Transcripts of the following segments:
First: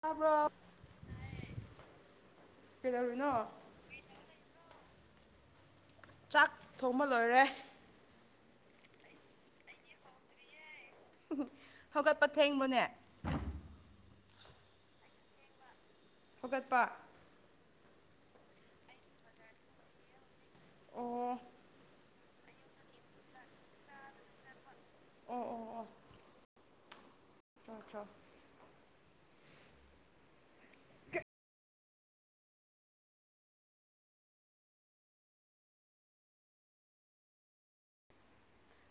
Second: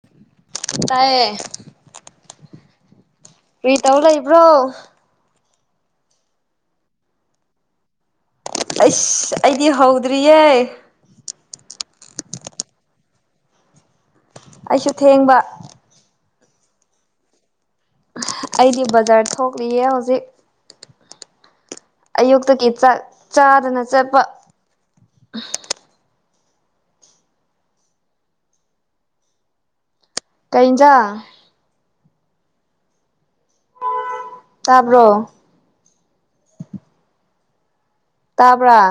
ꯇꯥꯕ꯭ꯔꫭ꯫ ꯇꯥꯏꯌꯦ ꯀꯩꯗꯧꯔꯤꯅꯣ ꯀ꯭ꯔꯤ ꯇꯧ ꯂꯩꯕ꯭ꯔꯣ꯫ ꯆꯥꯛ ꯊꯣꯡꯕ ꯂꯣꯏꯔꯦ꯫ ꯑꯩꯁ ꯑꯩꯗꯤ ꯍꯧꯗ꯭ꯔꯤꯌꯦ ꯍꯧꯒꯠꯄ ꯊꯦꯡꯕꯅꯦ ꯑꯩꯁꯨ ꯊꯦꯡꯕ꯫ ꯐꯨꯒꯠꯄ ꯑꯩꯗꯤ ꯕꯖꯥꯔ ꯊꯣꯛꯂꯤꯌꯦ ꯍꯧꯖꯤꯛ ꯑꯣ ꯑꯌꯨꯛꯇꯒꯤ ꯆꯥꯛ ꯆꯥꯗꯅ ꯆꯠꯄ ꯑꯣ ꯑꯣ ꯑꯣ ꯆꯣ ꯆꯣ ꯀꯩ ꯏꯟꯖꯥꯡ ꯇꯥꯕ꯭ꯔꯣ ꯇꯥꯕ꯭ꯔꯥ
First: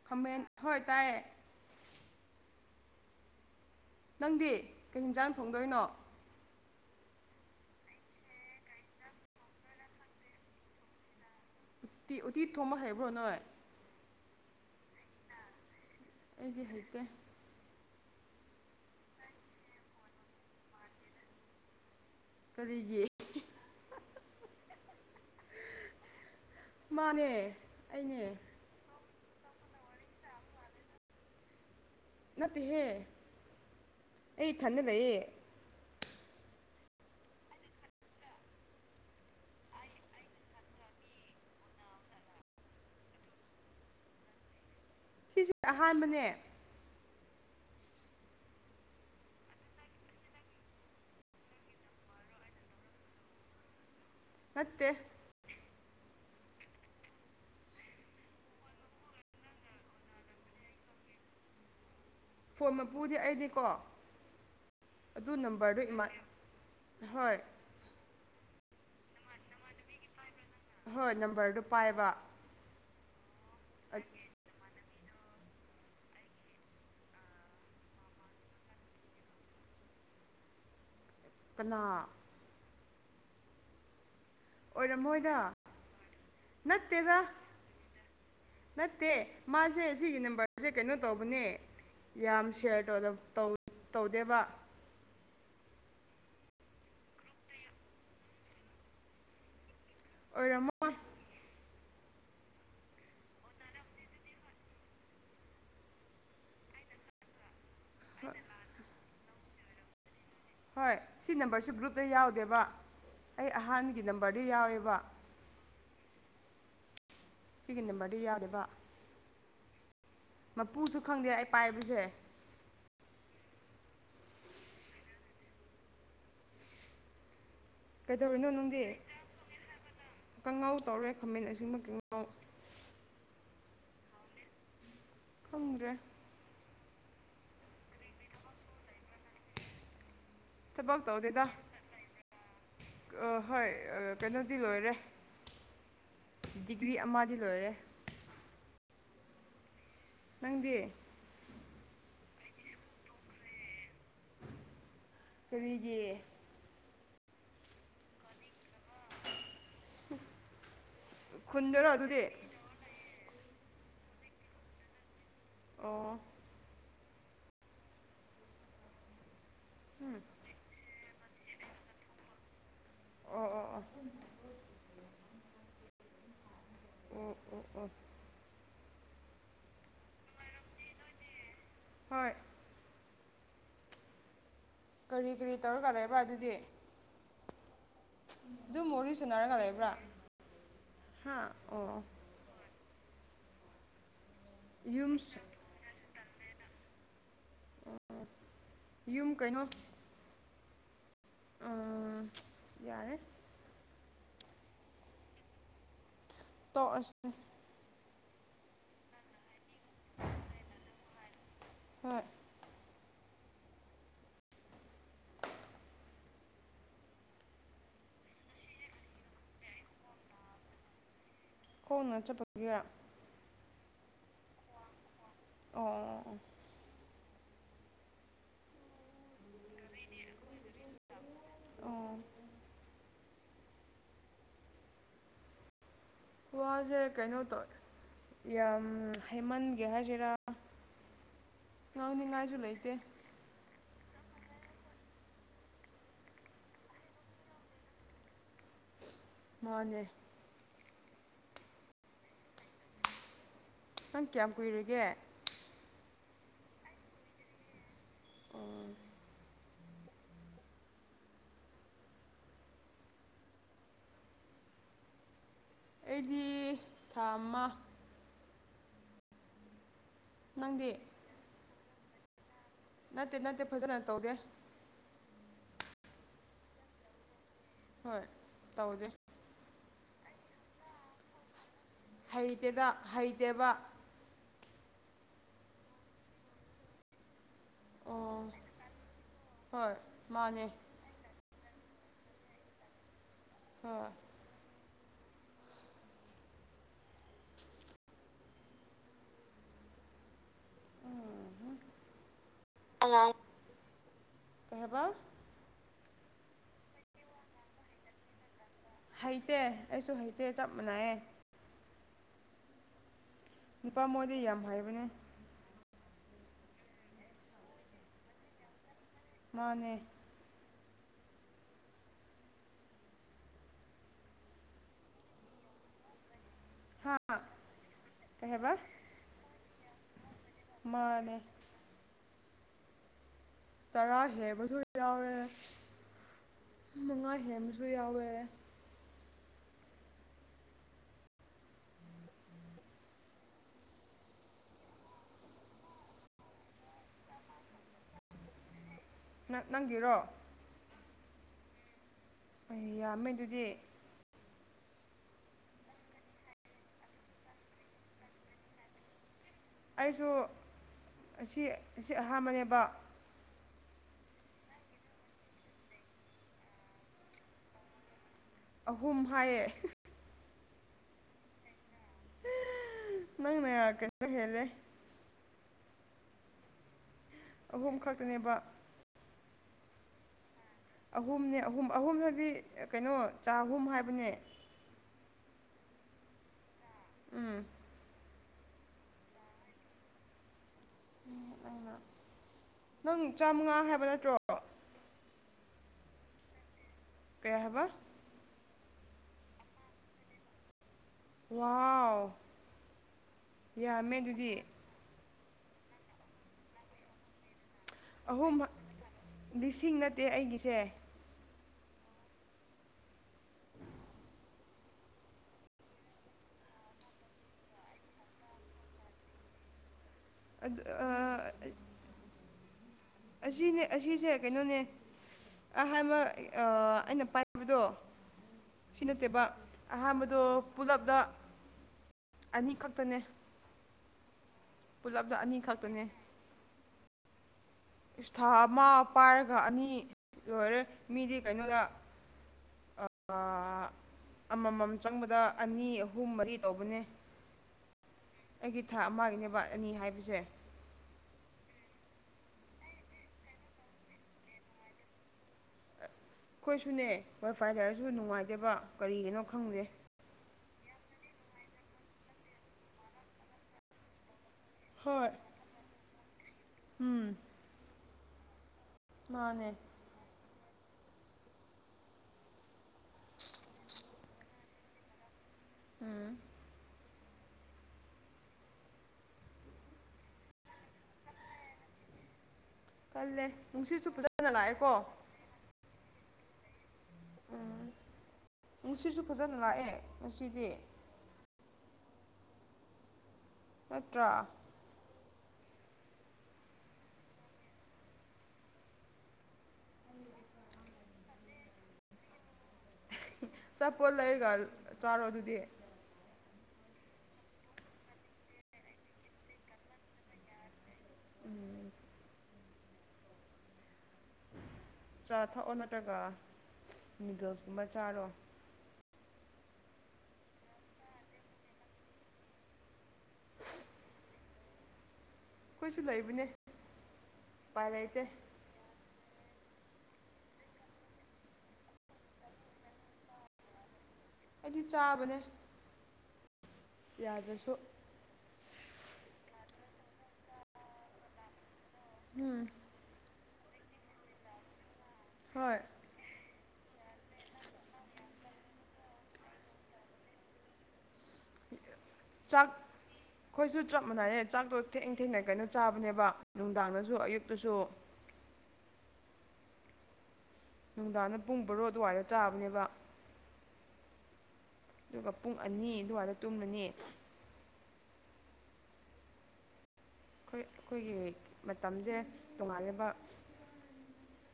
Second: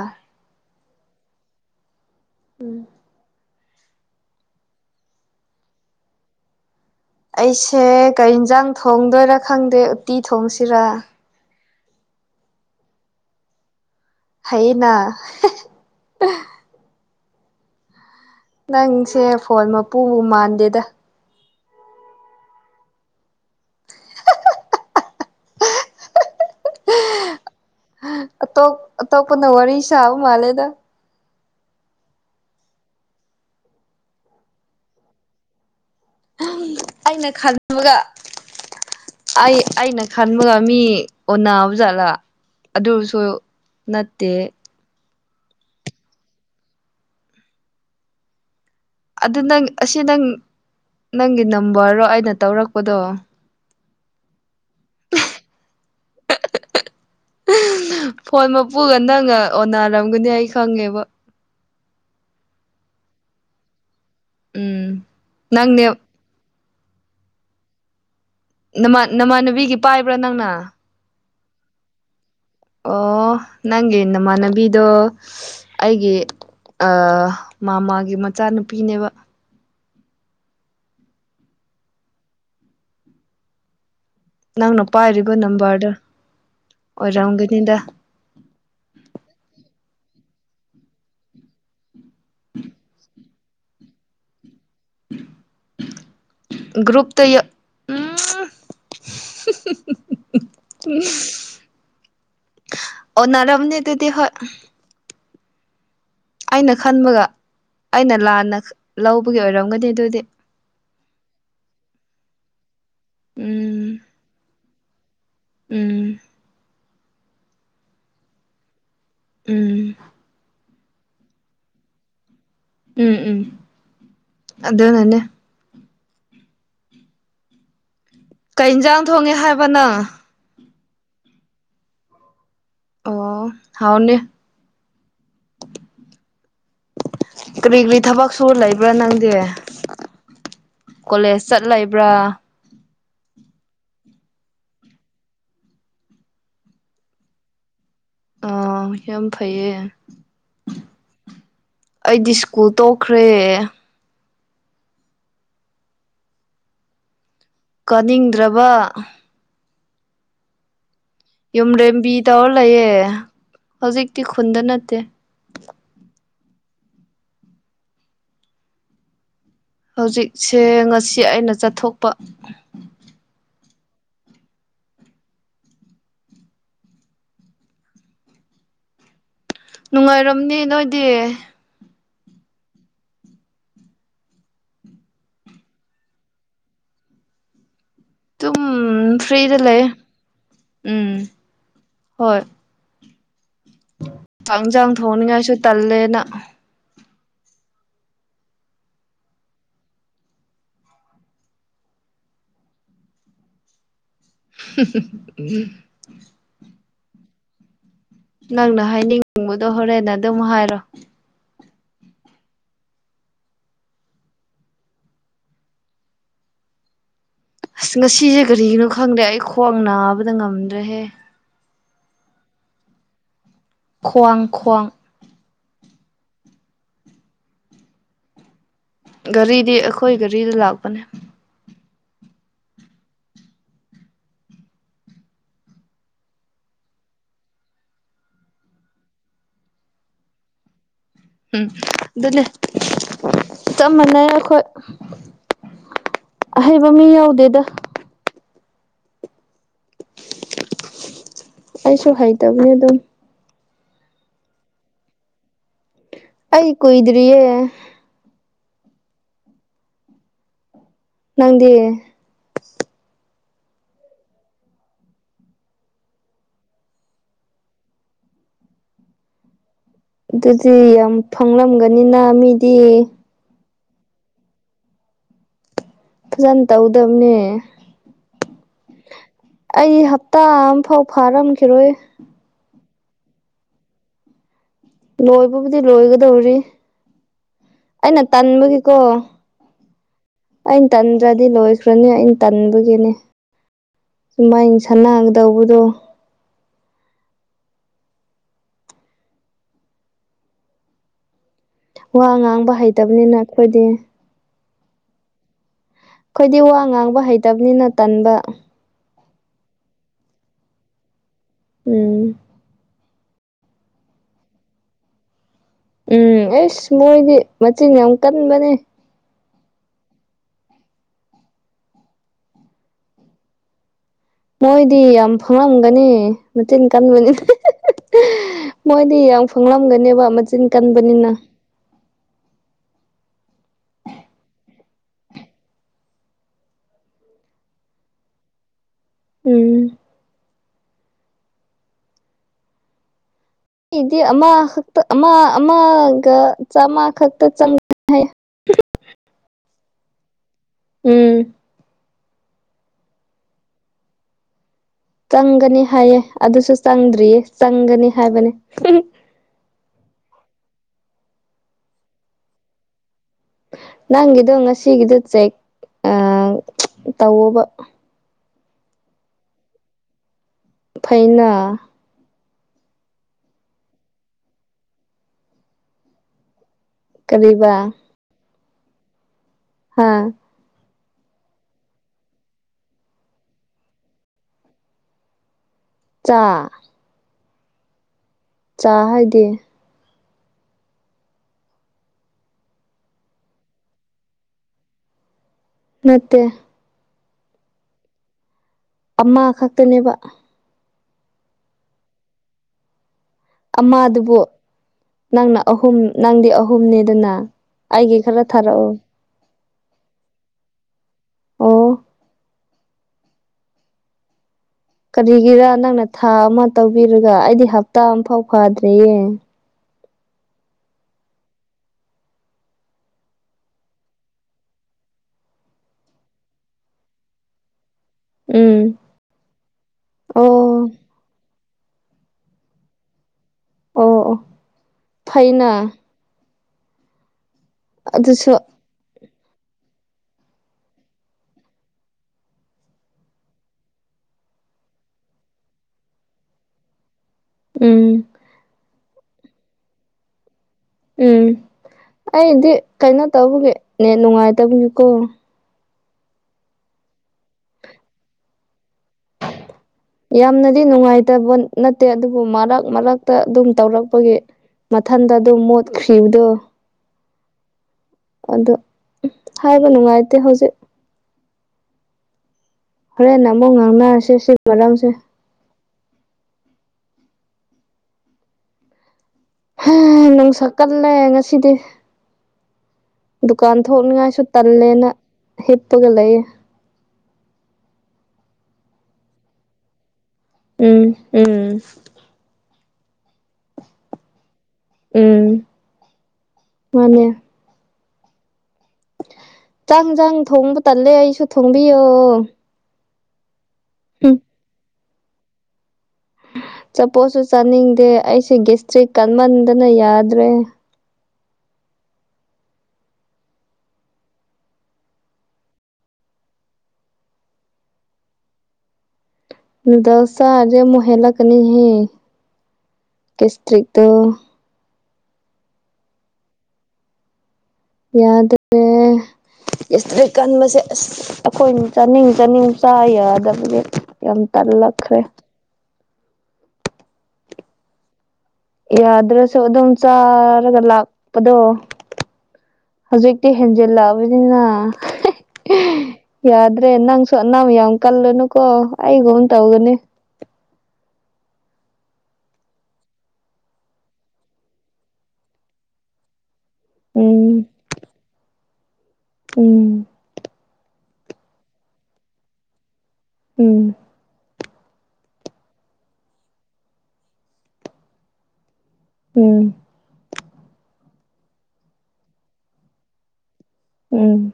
ꯍꯣꯏ ꯇꯥꯏꯌꯦ ꯎꯝ ꯅꯪꯗꯤ ꯀꯩ ꯍꯤꯟꯖꯥꯡ ꯊꯣꯡꯗꯣꯏꯅꯣ ꯑꯩꯁꯦ ꯀꯩ ꯏꯟꯖꯥꯡ ꯊꯣꯡꯗꯣꯏꯔꯥ ꯈꯪꯗꯦ ꯎꯇꯤ ꯊꯣꯡꯁꯤꯔꯥ ꯎꯇꯤ ꯎꯇꯤ ꯊꯣꯡꯕ ꯍꯩꯕ꯭ꯔꯣ ꯅꯣꯏ ꯍꯩꯌꯦꯅꯥ ꯑꯩꯗꯤ ꯍꯩꯇꯦ ꯅꯪꯁꯦ ꯐꯣꯟ ꯃꯄꯨꯕꯨ ꯃꯥꯟꯗꯦꯗꯥ ꯀꯔꯤꯒꯤ ꯃꯥꯅꯦ ꯑꯩꯅꯦ ꯑꯇꯣꯞ ꯑꯇꯣꯞꯄꯅ ꯋꯥꯔꯤ ꯁꯥꯥꯕ ꯃꯥꯜꯂꯦꯗꯥ ꯅꯠꯇꯦꯍꯦ ꯑꯩ ꯏꯊꯟꯗꯥ ꯂꯩꯌꯦ ꯑꯩꯅ ꯈꯟꯕꯒꯥ ꯑꯩ ꯑꯩꯅ ꯈꯟꯕꯒꯥ ꯃꯤ ꯎꯨꯟꯅꯕꯖꯥꯠꯂꯥ ꯑꯗꯨꯁꯨ ꯅꯠꯇꯦ ꯁꯤ ꯑꯍꯥꯟꯕꯅꯦ ꯑꯗꯨ ꯅꯪ ꯑꯁꯤ ꯅꯪ ꯅꯪꯒꯤ ꯅꯝꯕꯔꯔꯣ ꯑꯩꯅ ꯇꯧꯔꯛꯄꯗꯣ ꯅꯠꯇꯦ ꯐꯣꯟ ꯃꯄꯨꯒꯥ ꯅꯪꯒꯥ ꯑꯣꯟꯅꯔꯝꯒꯅꯤ ꯑꯩ ꯈꯪꯉꯦꯕ ꯐꯣꯟ ꯃꯄꯨꯗꯤ ꯑꯩꯗꯤꯀꯣ ꯎꯝ ꯑꯗꯨ ꯅꯝꯕꯔꯗꯣ ꯅꯪꯅꯦ ꯏꯃꯥꯟ ꯍꯣꯏ ꯅꯃꯥꯟ ꯅꯃꯥꯟꯅꯨꯕꯤꯒꯤ ꯄꯥꯏꯕ꯭ꯔꯥ ꯅꯪꯅ ꯍꯣꯏ ꯅꯝꯕꯔꯗꯨ ꯄꯥꯏꯕ ꯑꯣ ꯅꯪꯒꯤ ꯅꯃꯥꯟꯅꯕꯤ ꯑꯗꯣ ꯑꯩꯒꯤ ꯃꯥꯝꯃꯥꯒꯤ ꯃꯆꯥ ꯅꯨꯄꯤꯅꯦꯕ ꯀꯅꯥ ꯅꯪꯅ ꯄꯥꯏꯔꯤꯕ ꯑꯣꯏꯔꯝꯃꯣꯏꯗ ꯅꯝꯕꯔꯗꯨ ꯅꯠꯇꯦꯗ ꯑꯣꯏꯔꯝꯒꯅꯤꯗ꯫ ꯅꯠꯇꯦ ꯃꯥꯁꯦ ꯁꯤꯒꯤ ꯅꯝꯕꯔꯁꯦ ꯀꯩꯅꯣ ꯇꯧꯕꯅꯦ꯫ ꯌꯥꯝ ꯁꯤꯌꯔ ꯇꯣꯗ ꯇꯧꯗꯦꯕ꯫ ꯒ꯭ꯔꯨꯨꯞꯇ ꯌꯥꯎ ꯎꯝ꯫ ꯑꯣꯏꯔꯝꯃꯣꯏ [inaudible] ꯑꯣꯅꯔꯝꯅꯤ ꯑꯗꯨꯗꯤ ꯍꯣꯢ ꯑꯩꯅ ꯈꯟꯕꯒ ꯑꯩꯅ ꯂꯥꯟꯅ ꯂꯧꯕꯒꯤ ꯑꯣꯏꯔꯝꯒꯅꯤ ꯑꯗꯨꯗꯤ꯫ ꯍꯣꯏ ꯁꯤ ꯅꯝꯕꯔꯁꯤ ꯒ꯭ꯔꯨꯞꯇꯥ ꯌꯥꯎꯗꯦꯕ ꯑꯩ ꯎꯝ ꯑꯍꯥꯟꯒꯤ ꯅꯝꯕꯔꯗ ꯌꯥꯎꯋꯦꯕ ꯎꯝ ꯁꯤꯒꯤ ꯅꯝꯕꯔꯗꯤ ꯌꯥꯎꯗꯕ ꯎꯝ ꯃꯄꯨꯁꯨ ꯈꯪꯗꯦ ꯑꯩ ꯄꯥꯏꯕꯁꯦ ꯎꯝ ꯎꯝ ꯑꯗꯨꯅꯅꯦ ꯀꯩꯗꯧꯔꯤꯅꯣ ꯀꯩ ꯅꯪꯗꯤ ꯏꯟꯖꯥꯡ ꯊꯣꯡꯉꯦ ꯍꯥꯏꯕ ꯅꯪ ꯀꯉꯥꯎ ꯇꯧꯔꯦ ꯈꯥꯃꯦꯟ ꯑꯁꯤꯟꯕ ꯀꯥꯡꯉꯧ ꯑꯣ ꯍꯥꯎꯅꯤ ꯈꯪꯗꯔꯦ ꯀꯔꯤ ꯀꯔꯤ ꯊꯕꯛꯁꯨ ꯂꯩꯕ꯭ꯔꯥ ꯅꯪꯗꯤ ꯊꯕꯛ ꯇꯧꯗꯦꯗ ꯀꯣꯂꯦꯖ ꯆꯠ ꯂꯩꯕ꯭ꯔꯥ ꯍꯣꯏ ꯀꯩꯅꯣꯗꯤ ꯂꯣꯏꯔꯦ ꯗꯤꯒ꯭ꯔꯤ ꯑꯃꯗꯤ ꯂꯣꯏꯔꯦ ꯑꯣ ꯌꯥꯝ ꯐꯩꯌꯦ ꯅꯪꯗꯤ ꯑꯩꯗꯤ ꯁ꯭ꯀꯨꯜ ꯇꯣꯛꯈ꯭ꯔꯦ ꯀꯔꯤꯒꯤ ꯀꯥꯅꯤꯡꯗ꯭ꯔꯕ ꯈꯨꯟꯗꯔꯣ ꯌꯨꯝꯔꯦꯝꯕꯤ ꯑꯗꯨꯗꯤ ꯇꯧꯔ ꯂꯩꯌꯦꯦ ꯍꯧꯖꯤꯛꯇꯤ ꯈꯨꯟꯗ ꯅꯠꯇꯦ ꯑꯣ ꯍꯧꯖꯤꯛꯁꯦ ꯉꯁꯤ ꯑꯩꯅ ꯆꯠꯊꯣꯛꯄ ꯑꯣ ꯑꯣ ꯑꯣ ꯑꯣ ꯑꯣ ꯑꯣ ꯅꯨꯡꯉꯥꯏꯔꯝꯅꯦ ꯅꯣꯏꯗꯤ ꯍꯣꯏ ꯀꯔꯤ ꯀꯔꯤ ꯇꯧꯔꯀꯥꯟ ꯂꯩꯕ ꯑꯗꯨꯗꯤ ꯗꯨꯝ ꯑꯗꯨꯝ ꯃꯔꯤ ꯁꯨꯅꯔꯒ ꯐ꯭ꯔꯤꯗ ꯂꯩꯌꯦ ꯂꯩꯕ꯭ꯔꯥ ꯎꯝ ꯍꯥ ꯑꯣ ꯆꯥꯛꯟꯁꯥꯡ ꯌꯨꯝ ꯊꯣꯡꯅꯤꯡꯉꯥꯏꯁꯨ ꯇꯜꯂꯦꯅ ꯌꯨꯝ ꯀꯩꯅꯣ ꯎꯝ ꯌꯥꯔꯦ ꯎꯝ ꯇꯣ ꯑꯁꯤꯁ ꯅꯪꯅ ꯍꯥꯏꯅꯤꯡꯅꯤꯡꯕꯗꯣ ꯍꯣꯔꯦꯟꯅ ꯑꯗꯨꯝ ꯍꯥꯏꯔꯣ ꯍꯣꯏ ꯑꯁ ꯉꯁꯤꯁꯦ ꯀꯔꯤꯒꯤꯅꯣ ꯈꯪꯗꯦ ꯑꯩ ꯈ꯭ꯋꯥꯡ ꯅꯥꯕꯗ ꯉꯝꯗ꯭ꯔꯦꯍꯦ ꯈꯣꯡꯅꯅ ꯆꯠꯄꯒꯤꯔꯥ ꯈ꯭ꯋꯥꯡ ꯈ꯭ꯋꯥꯡ ꯑꯣ ꯒꯥꯔꯤꯗꯤ ꯑꯩꯈꯣꯏ ꯒꯥꯔꯤꯗ ꯂꯥꯛꯄꯅꯦ ꯑꯣ ꯋꯥꯁꯦ ꯀꯩꯅꯣ ꯇꯧ ꯌꯥꯝ ꯍꯥꯏꯩꯃꯟꯒꯦ ꯍꯥꯏꯁꯤꯔꯥ ꯎꯝ ꯑꯗꯨꯅ ꯉꯥꯡꯅꯤꯡꯉꯥꯏꯁꯨ ꯂꯩꯇꯦ ꯆꯞ ꯃꯥꯟꯅꯩ ꯑꯩꯈꯣꯏ ꯑꯍꯩꯕ ꯃꯤ ꯌꯥꯎꯗꯦꯗ ꯃꯅꯦ ꯑꯩꯁꯨ ꯍꯩꯇꯕꯅꯦ ꯑꯗꯨꯝ ꯅꯪ ꯀꯌꯥꯝ ꯀꯨꯏꯔꯒꯦ ꯑꯩ ꯀꯨꯏꯗ꯭ꯔꯤꯌꯦ ꯅꯪꯗꯤ ꯑꯩꯗꯤ ꯊꯥ ꯑꯃ ꯑꯗꯨꯗꯤ ꯅꯪꯗꯤ ꯌꯥꯝ ꯐꯪꯂꯝꯒꯅꯤꯅ ꯃꯤꯗꯤ ꯅꯠꯇꯦ ꯅꯠꯇꯦ ꯐꯖꯅ ꯇꯧꯗꯦ ꯐꯖꯅ ꯇꯧꯗꯕꯅꯦ ꯍꯣꯏ ꯇꯧꯗꯦ ꯑꯩ ꯍꯞꯇꯥ ꯑꯃꯐꯥꯎ ꯐꯥꯔꯝꯈꯤꯔꯣꯏ ꯍꯩꯇꯦꯗ ꯍꯩꯇꯦꯕ ꯂꯣꯏꯕꯕꯨꯗꯤ ꯂꯣꯏꯒꯗꯧꯔꯤ ꯑꯩꯅ ꯑꯣ ꯇꯟꯕꯒꯤꯀꯣ ꯍꯣꯏ ꯃꯥꯅꯦ ꯑ ꯇꯟꯗ꯭ꯔꯗꯤ ꯂꯣꯏꯈ꯭ꯔꯅꯤ ꯑꯩꯅ ꯇꯟꯕꯒꯤꯅꯤ ꯍꯣꯏ ꯁꯨꯃꯥꯏꯅ ꯁꯥꯟꯅꯒꯗꯧꯕꯗꯣ ꯋꯥ ꯉꯥꯡꯕ ꯍꯩꯇꯕꯅꯤꯅ ꯑꯩꯈꯣꯏꯗꯤ ꯀꯩ ꯍꯥꯏꯕ ꯑꯩꯈꯣꯏꯗꯤ ꯋꯥ ꯉꯥꯡꯕ ꯍꯩꯇꯕꯅꯤꯅ ꯇꯟꯕ ꯍꯩꯇꯦ ꯑꯩꯁꯨ ꯍꯩꯇꯦ ꯆꯞ ꯃꯥꯟꯅꯩꯌꯦ ꯎꯝ ꯅꯨꯄꯥ ꯃꯣꯏꯗꯤ ꯌꯥꯝ ꯍꯩꯕꯅꯦ ꯎꯝ ꯑꯦꯁ ꯃꯣꯏꯗꯤ ꯃꯆꯤꯟ ꯌꯥꯝ ꯀꯟꯕꯅꯦ ꯃꯥꯅꯦ ꯃꯣꯏꯗꯤ ꯌꯥꯝ ꯐꯪꯉꯝꯒꯅꯤ ꯃꯆꯤꯟ ꯍꯥ ꯀꯟꯕꯅꯤꯅ ꯀꯩ ꯍꯥꯏꯕ ꯃꯣꯏ ꯌꯥꯝ ꯐꯪꯂꯝꯒꯅꯦꯕ ꯃꯆꯤꯟ ꯀꯟꯕꯅꯤꯅ ꯃꯥꯅꯦ ꯇꯔꯥ ꯍꯦꯟꯕꯁꯨ ꯌꯥꯎꯋꯦ ꯃꯉꯥ ꯍꯦꯟꯕꯁꯨ ꯌꯥꯎꯋꯦ ꯎꯝ ꯑꯩꯗꯤ ꯑꯃꯈꯛꯇ ꯑꯃ ꯑꯃꯒ ꯆꯥꯝꯃ ꯈꯛꯇ ꯆꯪ ꯅꯪ ꯅꯪꯒꯤꯔꯣ ꯎꯝ ꯑꯩ ꯌꯥꯝꯃꯦ ꯑꯗꯨꯗꯤ ꯆꯪꯒꯅꯤ ꯍꯥꯏꯌꯦ ꯑꯗꯨꯁꯨ ꯆꯪꯗ꯭ꯔꯤꯌꯦ ꯆꯪꯒꯅꯤ ꯍꯥꯏꯕꯅꯦ ꯑꯩꯁꯨ ꯑꯁꯤ ꯉꯁꯤ ꯑꯍꯥꯟꯕꯅꯦꯕ ꯅꯪꯒꯤꯗꯣ ꯉꯁꯤꯒꯤꯗꯣ ꯆꯦꯛ ꯑꯥ ꯇꯧꯑꯣꯕ ꯑꯍꯨꯝ ꯍꯥꯏꯌꯦ ꯐꯩꯅꯥ ꯅꯪꯅ ꯀꯩꯅꯣ ꯍꯦꯜꯂꯦ ꯀꯔꯤꯕ ꯑꯍꯨꯝ ꯈꯛꯇꯅꯦꯕ ꯍꯥꯥ ꯑꯍꯨꯝꯅꯦ ꯑꯍꯨꯝ ꯑꯍꯨꯝꯍꯥꯘꯗꯤ ꯀꯩꯅꯣ ꯆꯥꯍꯨꯝ ꯍꯥꯏꯕꯅꯦ ꯆꯥ ꯎꯝ ꯆꯥ ꯍꯥꯏꯗꯤ ꯅꯪ ꯆꯥꯃꯉꯥ ꯍꯥꯏꯕ ꯅꯠꯇ꯭ꯔꯣ ꯅꯠꯇꯦ ꯀꯩ ꯍꯥꯏꯕ ꯑꯃ ꯈꯛꯇꯅꯦꯕ ꯋꯥꯎ ꯌꯥꯝꯃꯦ ꯑꯃꯗꯨꯕꯨ ꯑꯗꯨꯗꯤ ꯅꯪꯅ ꯑꯍꯨꯝ ꯅꯪꯗꯤ ꯑꯍꯨꯝꯅꯦꯗꯅ ꯑꯩꯒꯤ ꯈꯔ ꯑꯍꯨꯝ ꯊꯥꯔꯛꯑꯣ ꯂꯤꯁꯤꯡ ꯅꯠꯇꯦ ꯑꯩꯒꯤꯁꯦ ꯑꯣ ꯀꯔꯤꯒꯤꯔꯥ ꯅꯪꯅ ꯊꯥ ꯑꯃ ꯇꯧꯕꯤꯔꯒ ꯑꯩꯗꯤ ꯍꯞꯇꯥ ꯑꯃꯐꯥꯎ ꯐꯗ꯭ꯔꯦꯌꯦ ꯑꯗꯨ ꯑꯥ ꯑꯥ ꯑꯁꯤꯅꯦ ꯑꯁꯤꯁꯦ ꯀꯩꯅꯣꯅꯦ ꯑꯍꯥꯟꯕ ꯑꯩꯅ ꯄꯥꯏꯕꯗꯣ ꯎꯝ ꯁꯤ ꯅꯠꯇꯦꯕ ꯑꯍꯥꯟꯕꯗꯣ ꯑꯣ ꯄꯨꯂꯞꯗ ꯑꯅꯤꯈꯛꯇꯅꯦ ꯑꯣ ꯑꯣ ꯄꯨꯜꯂꯞꯗ ꯐꯩꯅ ꯑꯅꯤꯈꯛꯇꯅꯦ ꯏꯁ ꯊꯥ ꯑꯗꯨꯁꯨ ꯑꯃ ꯄꯥꯏꯔꯒ ꯑꯅꯤ ꯂꯣꯏꯔꯦ ꯃꯤꯗꯤ ꯀꯩꯅꯣꯗ ꯑꯥ ꯑꯃꯃꯝ ꯆꯪꯕꯗ ꯑꯅꯤ ꯑꯍꯨꯝ ꯃꯔꯤ ꯇꯧꯕꯅꯦ ꯎꯝ ꯑꯩꯒꯤ ꯊꯥ ꯑꯃꯒꯤꯅꯦꯕ ꯑꯅꯤ ꯍꯥꯏꯕꯁꯦ ꯎꯝ ꯑꯩꯗꯤ ꯀꯩꯅꯣ ꯇꯧꯕꯒꯤ ꯅꯦꯠ ꯅꯨꯡꯉꯥꯏꯇꯕꯒꯤꯀꯣ ꯑꯩꯈꯣꯏꯁꯨꯅꯦ ꯋꯥꯏ ꯐꯥꯏ ꯍꯥꯏꯔꯁꯨ ꯅꯨꯡꯉꯥꯏꯇꯕ ꯀꯔꯤꯒꯤꯅꯣ ꯈꯪꯗꯦ ꯌꯥꯝꯅꯗꯤ ꯅꯨꯡꯉꯥꯏꯇꯕ ꯅꯠꯇꯦ ꯑꯗꯨꯕꯨ ꯃꯔꯛ ꯃꯔꯛꯇ ꯑꯗꯨꯝ ꯇꯧꯔꯛꯄꯒꯤ ꯍꯣꯏ ꯃꯊꯟꯗ ꯑꯗꯨꯝ ꯃꯣꯠꯈ꯭ꯈꯤꯕꯗꯣ ꯑꯗꯣ ꯃꯥꯅꯦ ꯍꯥꯏꯕ ꯅꯨꯡꯉꯥꯏꯇꯦ ꯍꯧꯖꯤꯛ ꯍꯣꯔꯦꯟ ꯑꯃꯨꯛ ꯉꯥꯡꯅꯔꯁꯦ ꯁꯤꯒꯤ ꯃꯔꯝꯁꯦ ꯎꯝ ꯍ ꯅꯪ ꯁꯛꯀꯜꯂꯦ ꯉꯁꯤꯗꯤ ꯀꯜꯂꯦ ꯗꯨꯀꯥꯟ ꯅꯨꯡꯁꯤꯠꯁꯨ ꯊꯣꯛꯅꯤꯡꯉꯥꯏꯁꯨ ꯐꯖꯅ ꯂꯥꯛꯑꯦꯀꯣ ꯇꯜꯂꯦꯅ ꯍꯤꯞꯄꯒ ꯂꯩꯑꯦ ꯎꯝ ꯅꯨꯡꯁꯤꯠꯁꯨ ꯐꯖꯅ ꯂꯥꯛꯑꯦ ꯉꯥꯁꯤꯗꯤ ꯎꯝ ꯎꯝ ꯅꯠꯇ꯭ꯔ ꯎꯝ ꯃꯥꯅꯦ ꯆꯪ ꯆꯪ ꯊꯣꯡꯕ ꯇꯜꯂꯦ ꯑꯩꯁꯨ ꯊꯣꯡꯕꯤꯌꯣ ꯆꯞꯄꯣꯠ ꯂꯩꯔꯒ ꯆꯥꯔꯣ ꯑꯗꯨꯗꯤ ꯆꯄꯣꯠꯁꯨ ꯆꯥꯅꯤꯡꯗꯦ ꯑꯩꯁꯦ ꯇ꯭ꯔꯤꯛ ꯀꯟꯃꯟꯗꯅ ꯌꯥꯗ꯭ꯔꯦ ꯎꯝ ꯆꯥ ꯊꯛꯑꯣ ꯅꯠꯇ꯭ꯔꯒ ꯅꯨꯗꯜꯁꯀꯨꯝꯕ ꯆꯥꯔꯣ ꯅꯨꯗꯜ ꯆꯥꯔꯁꯨ ꯑꯃꯨꯛ ꯍꯦꯜꯂꯛꯀꯅꯤꯍꯦ ꯀꯦꯁꯇ꯭ꯔꯤꯛꯇꯣ ꯑꯩꯈꯣꯏꯁꯨ ꯂꯩꯕꯅꯦ ꯎꯄꯥꯏ ꯂꯩꯇꯦ ꯌꯥꯗꯦ [inaudible] ꯏꯁꯇ꯭ꯔꯤꯛ ꯀꯟꯕꯁꯦ ꯑꯁ ꯑꯩꯈꯣꯏꯅ ꯆꯥꯅꯤꯡ ꯆꯥꯅꯤꯡ ꯆꯥ ꯌꯥꯗꯕꯗꯤ ꯌꯥꯝ ꯑꯩꯗꯤ ꯇꯜꯂꯛꯈ꯭ꯔꯦ ꯆꯥꯕꯅꯦ ꯌꯥꯗ꯭ꯔꯁꯨ ꯌꯥꯗ꯭ꯔꯁꯨ ꯑꯗꯨꯝ ꯆꯥꯔꯒ ꯂꯥꯛꯄꯗꯣ ꯎꯝ ꯍꯧꯖꯤꯛꯇꯤ ꯍꯦꯟꯖꯜꯂꯛꯑꯕꯅꯤꯅ ꯍꯣꯏ ꯌꯥꯗ꯭ꯔꯦ ꯅꯪ ꯁꯨ ꯑꯅꯥꯝ ꯌꯥꯝ ꯀꯜꯂꯨꯅꯨꯀꯣ ꯑꯩꯒꯝ ꯇꯧꯒꯅꯤ ꯆꯥꯛ ꯑꯈꯣꯏꯁꯨ ꯆꯞ ꯃꯥꯟꯅꯩꯌꯦ ꯆꯥꯛꯇꯣ ꯊꯦꯡ ꯊꯦꯡꯅ ꯀꯩꯅꯣ ꯆꯥꯕꯅꯦꯕ ꯅꯨꯡꯗꯥꯡꯗꯁꯨ ꯎꯝ ꯑꯌꯨꯛꯇꯁꯨ ꯎꯝ ꯅꯨꯡꯗꯥꯡꯗ ꯄꯨꯡ ꯕꯔꯣ ꯑꯗꯨꯋꯥꯏꯗ ꯆꯥꯕꯅꯦꯕ ꯎꯝ ꯑꯗꯨꯒ ꯄꯨꯡ ꯑꯅꯤ ꯑꯗꯨꯋꯥꯏꯗ ꯇꯨꯝꯃꯅꯤ ꯎꯝ ꯑꯩꯈꯣꯏ ꯑꯩꯈꯣꯏꯒꯤ ꯃꯇꯝꯖꯦ ꯇꯣꯉꯥꯜꯂꯦꯕ ꯎꯝ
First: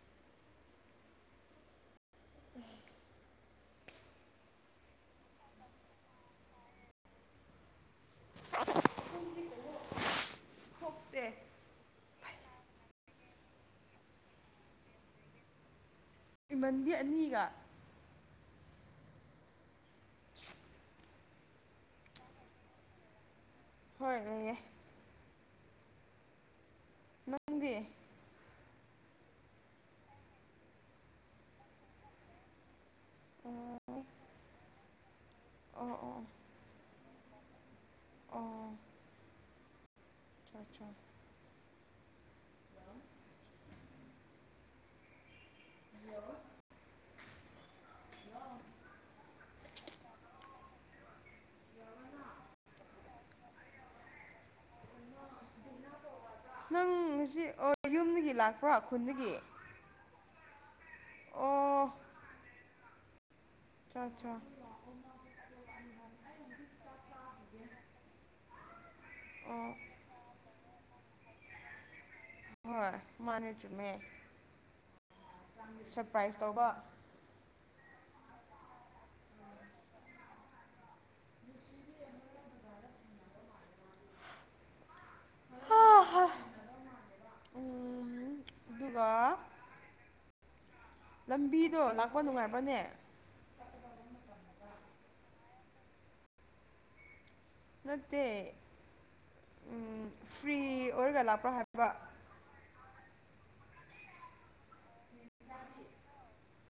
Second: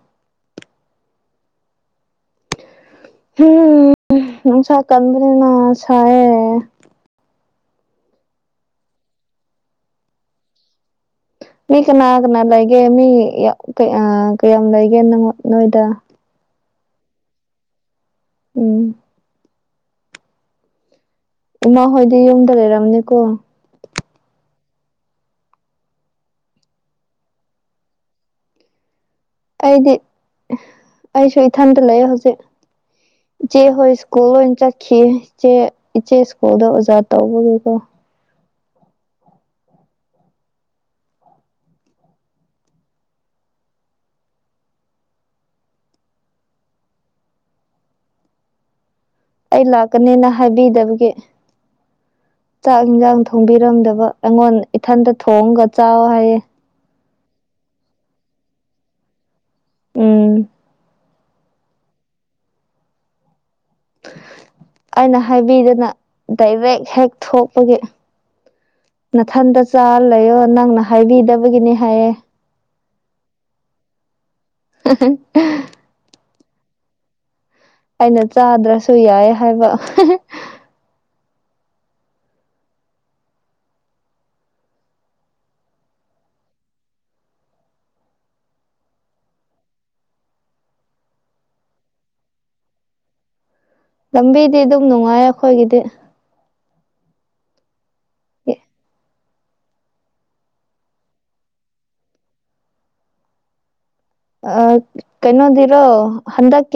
ꯎ [inaudible] ꯍꯨꯝ ꯅꯨꯡꯁꯥ ꯀꯟꯕꯅꯤꯅ ꯁꯥꯌꯦ ꯐꯣꯛꯇꯦ [inaudible] ꯃꯤ ꯀꯅꯥ ꯀꯅꯥ ꯂꯩꯒꯦ ꯃꯤ ꯀꯌꯥꯝ ꯂꯩꯒꯦ ꯅꯣꯏꯗ ꯏꯃꯟꯕꯤ ꯑꯅꯤꯒ ꯎꯝ [unintelligible] ꯏꯃꯥ ꯍꯣꯏꯗꯤ ꯌꯨꯝꯗ ꯂꯩꯔꯝꯅꯤꯀꯣ ꯍꯣꯏꯑꫭꯏꯌꯦ ꯅꯪꯗꯤ ꯑꯩꯗꯤ ꯑꯩꯁꯨ ꯏꯊꯟꯇ ꯂꯩꯑꯦ ꯍꯧꯖꯤꯛ ꯏꯆꯦ ꯍꯣꯏ ꯁ꯭ꯀꯨꯜ ꯂꯣꯏꯅ ꯆꯠꯈꯤꯌꯦ ꯏꯆꯦ ꯑꯣ ꯑꯣ ꯏꯆꯦꯁ ꯇꯧꯗꫭ ꯑꯣꯖꯥ ꯇꯧꯕꯒꯤꯀꯣ ꯑꯣ ꯑꯆꯥ ꯆꯥ ꯍꯜꯂꯣ ꯍꯜꯂꯣ ꯑꯩ ꯂꯥꯛꯀꯅꯦꯅ ꯍꯥꯏꯕꯤꯗꯕꯒꯤ ꯆꯥꯛ ꯌꯦꯟꯁꯥꯡ ꯊ ꯊꯣꯡꯕꯤꯔꯝꯗꯕ ꯑꯩꯉꯣꯟ ꯏꯊꯟꯇ ꯊꯣꯡꯒ ꯆꯥꯎ ꯍꯥꯏꯌꯦ ꯅꯪ ꯉꯁꯤ ꯑꯣ ꯌꯨꯝꯗꯒꯤ ꯂꯥꯛꯄ꯭ꯔ ꯈꯨꯟꯗꯒꯤ ꯎꯝ ꯑꯣ ꯑꯆ ꯆ ꯑꯩꯅ ꯍꯥꯏꯕꯤꯗꯅ ꯗꯥꯏꯔꯦꯛ ꯍꯦꯛ ꯊꯣꯛꯄꯒꯤ ꯅꯥꯊꯟꯇ ꯑꯣ ꯆꯥ ꯂꯩꯌꯣ ꯅꯪꯅ ꯍꯥꯏꯕꯤꯗꯕꯒꯤꯅꯤ ꯍꯥꯏꯌꯦ ꯍꯣꯏ ꯃꯥꯅꯦ ꯆꯨꯝꯃꯦ ꯁꯔꯄ꯭ꯔꯥꯏꯖ ꯇꯧꯕ ꯑꯩꯅ ꯆꯥꯗ꯭ꯔꯁꯨ ꯌꯥꯏ ꯍꯥꯏꯕ ꯁꯨꯔ [inaudible] ꯍꯥꯍꯥ ꯎꯝ ꯑꯗꯨꯒ ꯂꯝꯕꯤꯗꯣ ꯂꯥꯛꯄ ꯅꯨꯡꯉꯥꯏꯕ꯭ꯔꯅꯦ ꯂꯝꯕꯤꯗꯤ ꯑꯗꯨꯝ ꯅꯨꯡꯉꯥꯏ ꯑꯩꯈꯣꯏꯒꯤꯗꯤ ꯅꯠꯇꯦ ꯐ꯭ꯔꯤ ꯑꯣꯏꯔꯒ ꯂꯥꯛꯄ꯭ꯔꯣ ꯍꯥꯏꯕ ꯑꯥ ꯀꯩꯅꯣ ꯅꯣꯗꯤꯔꯣ ꯍꯟꯗꯛ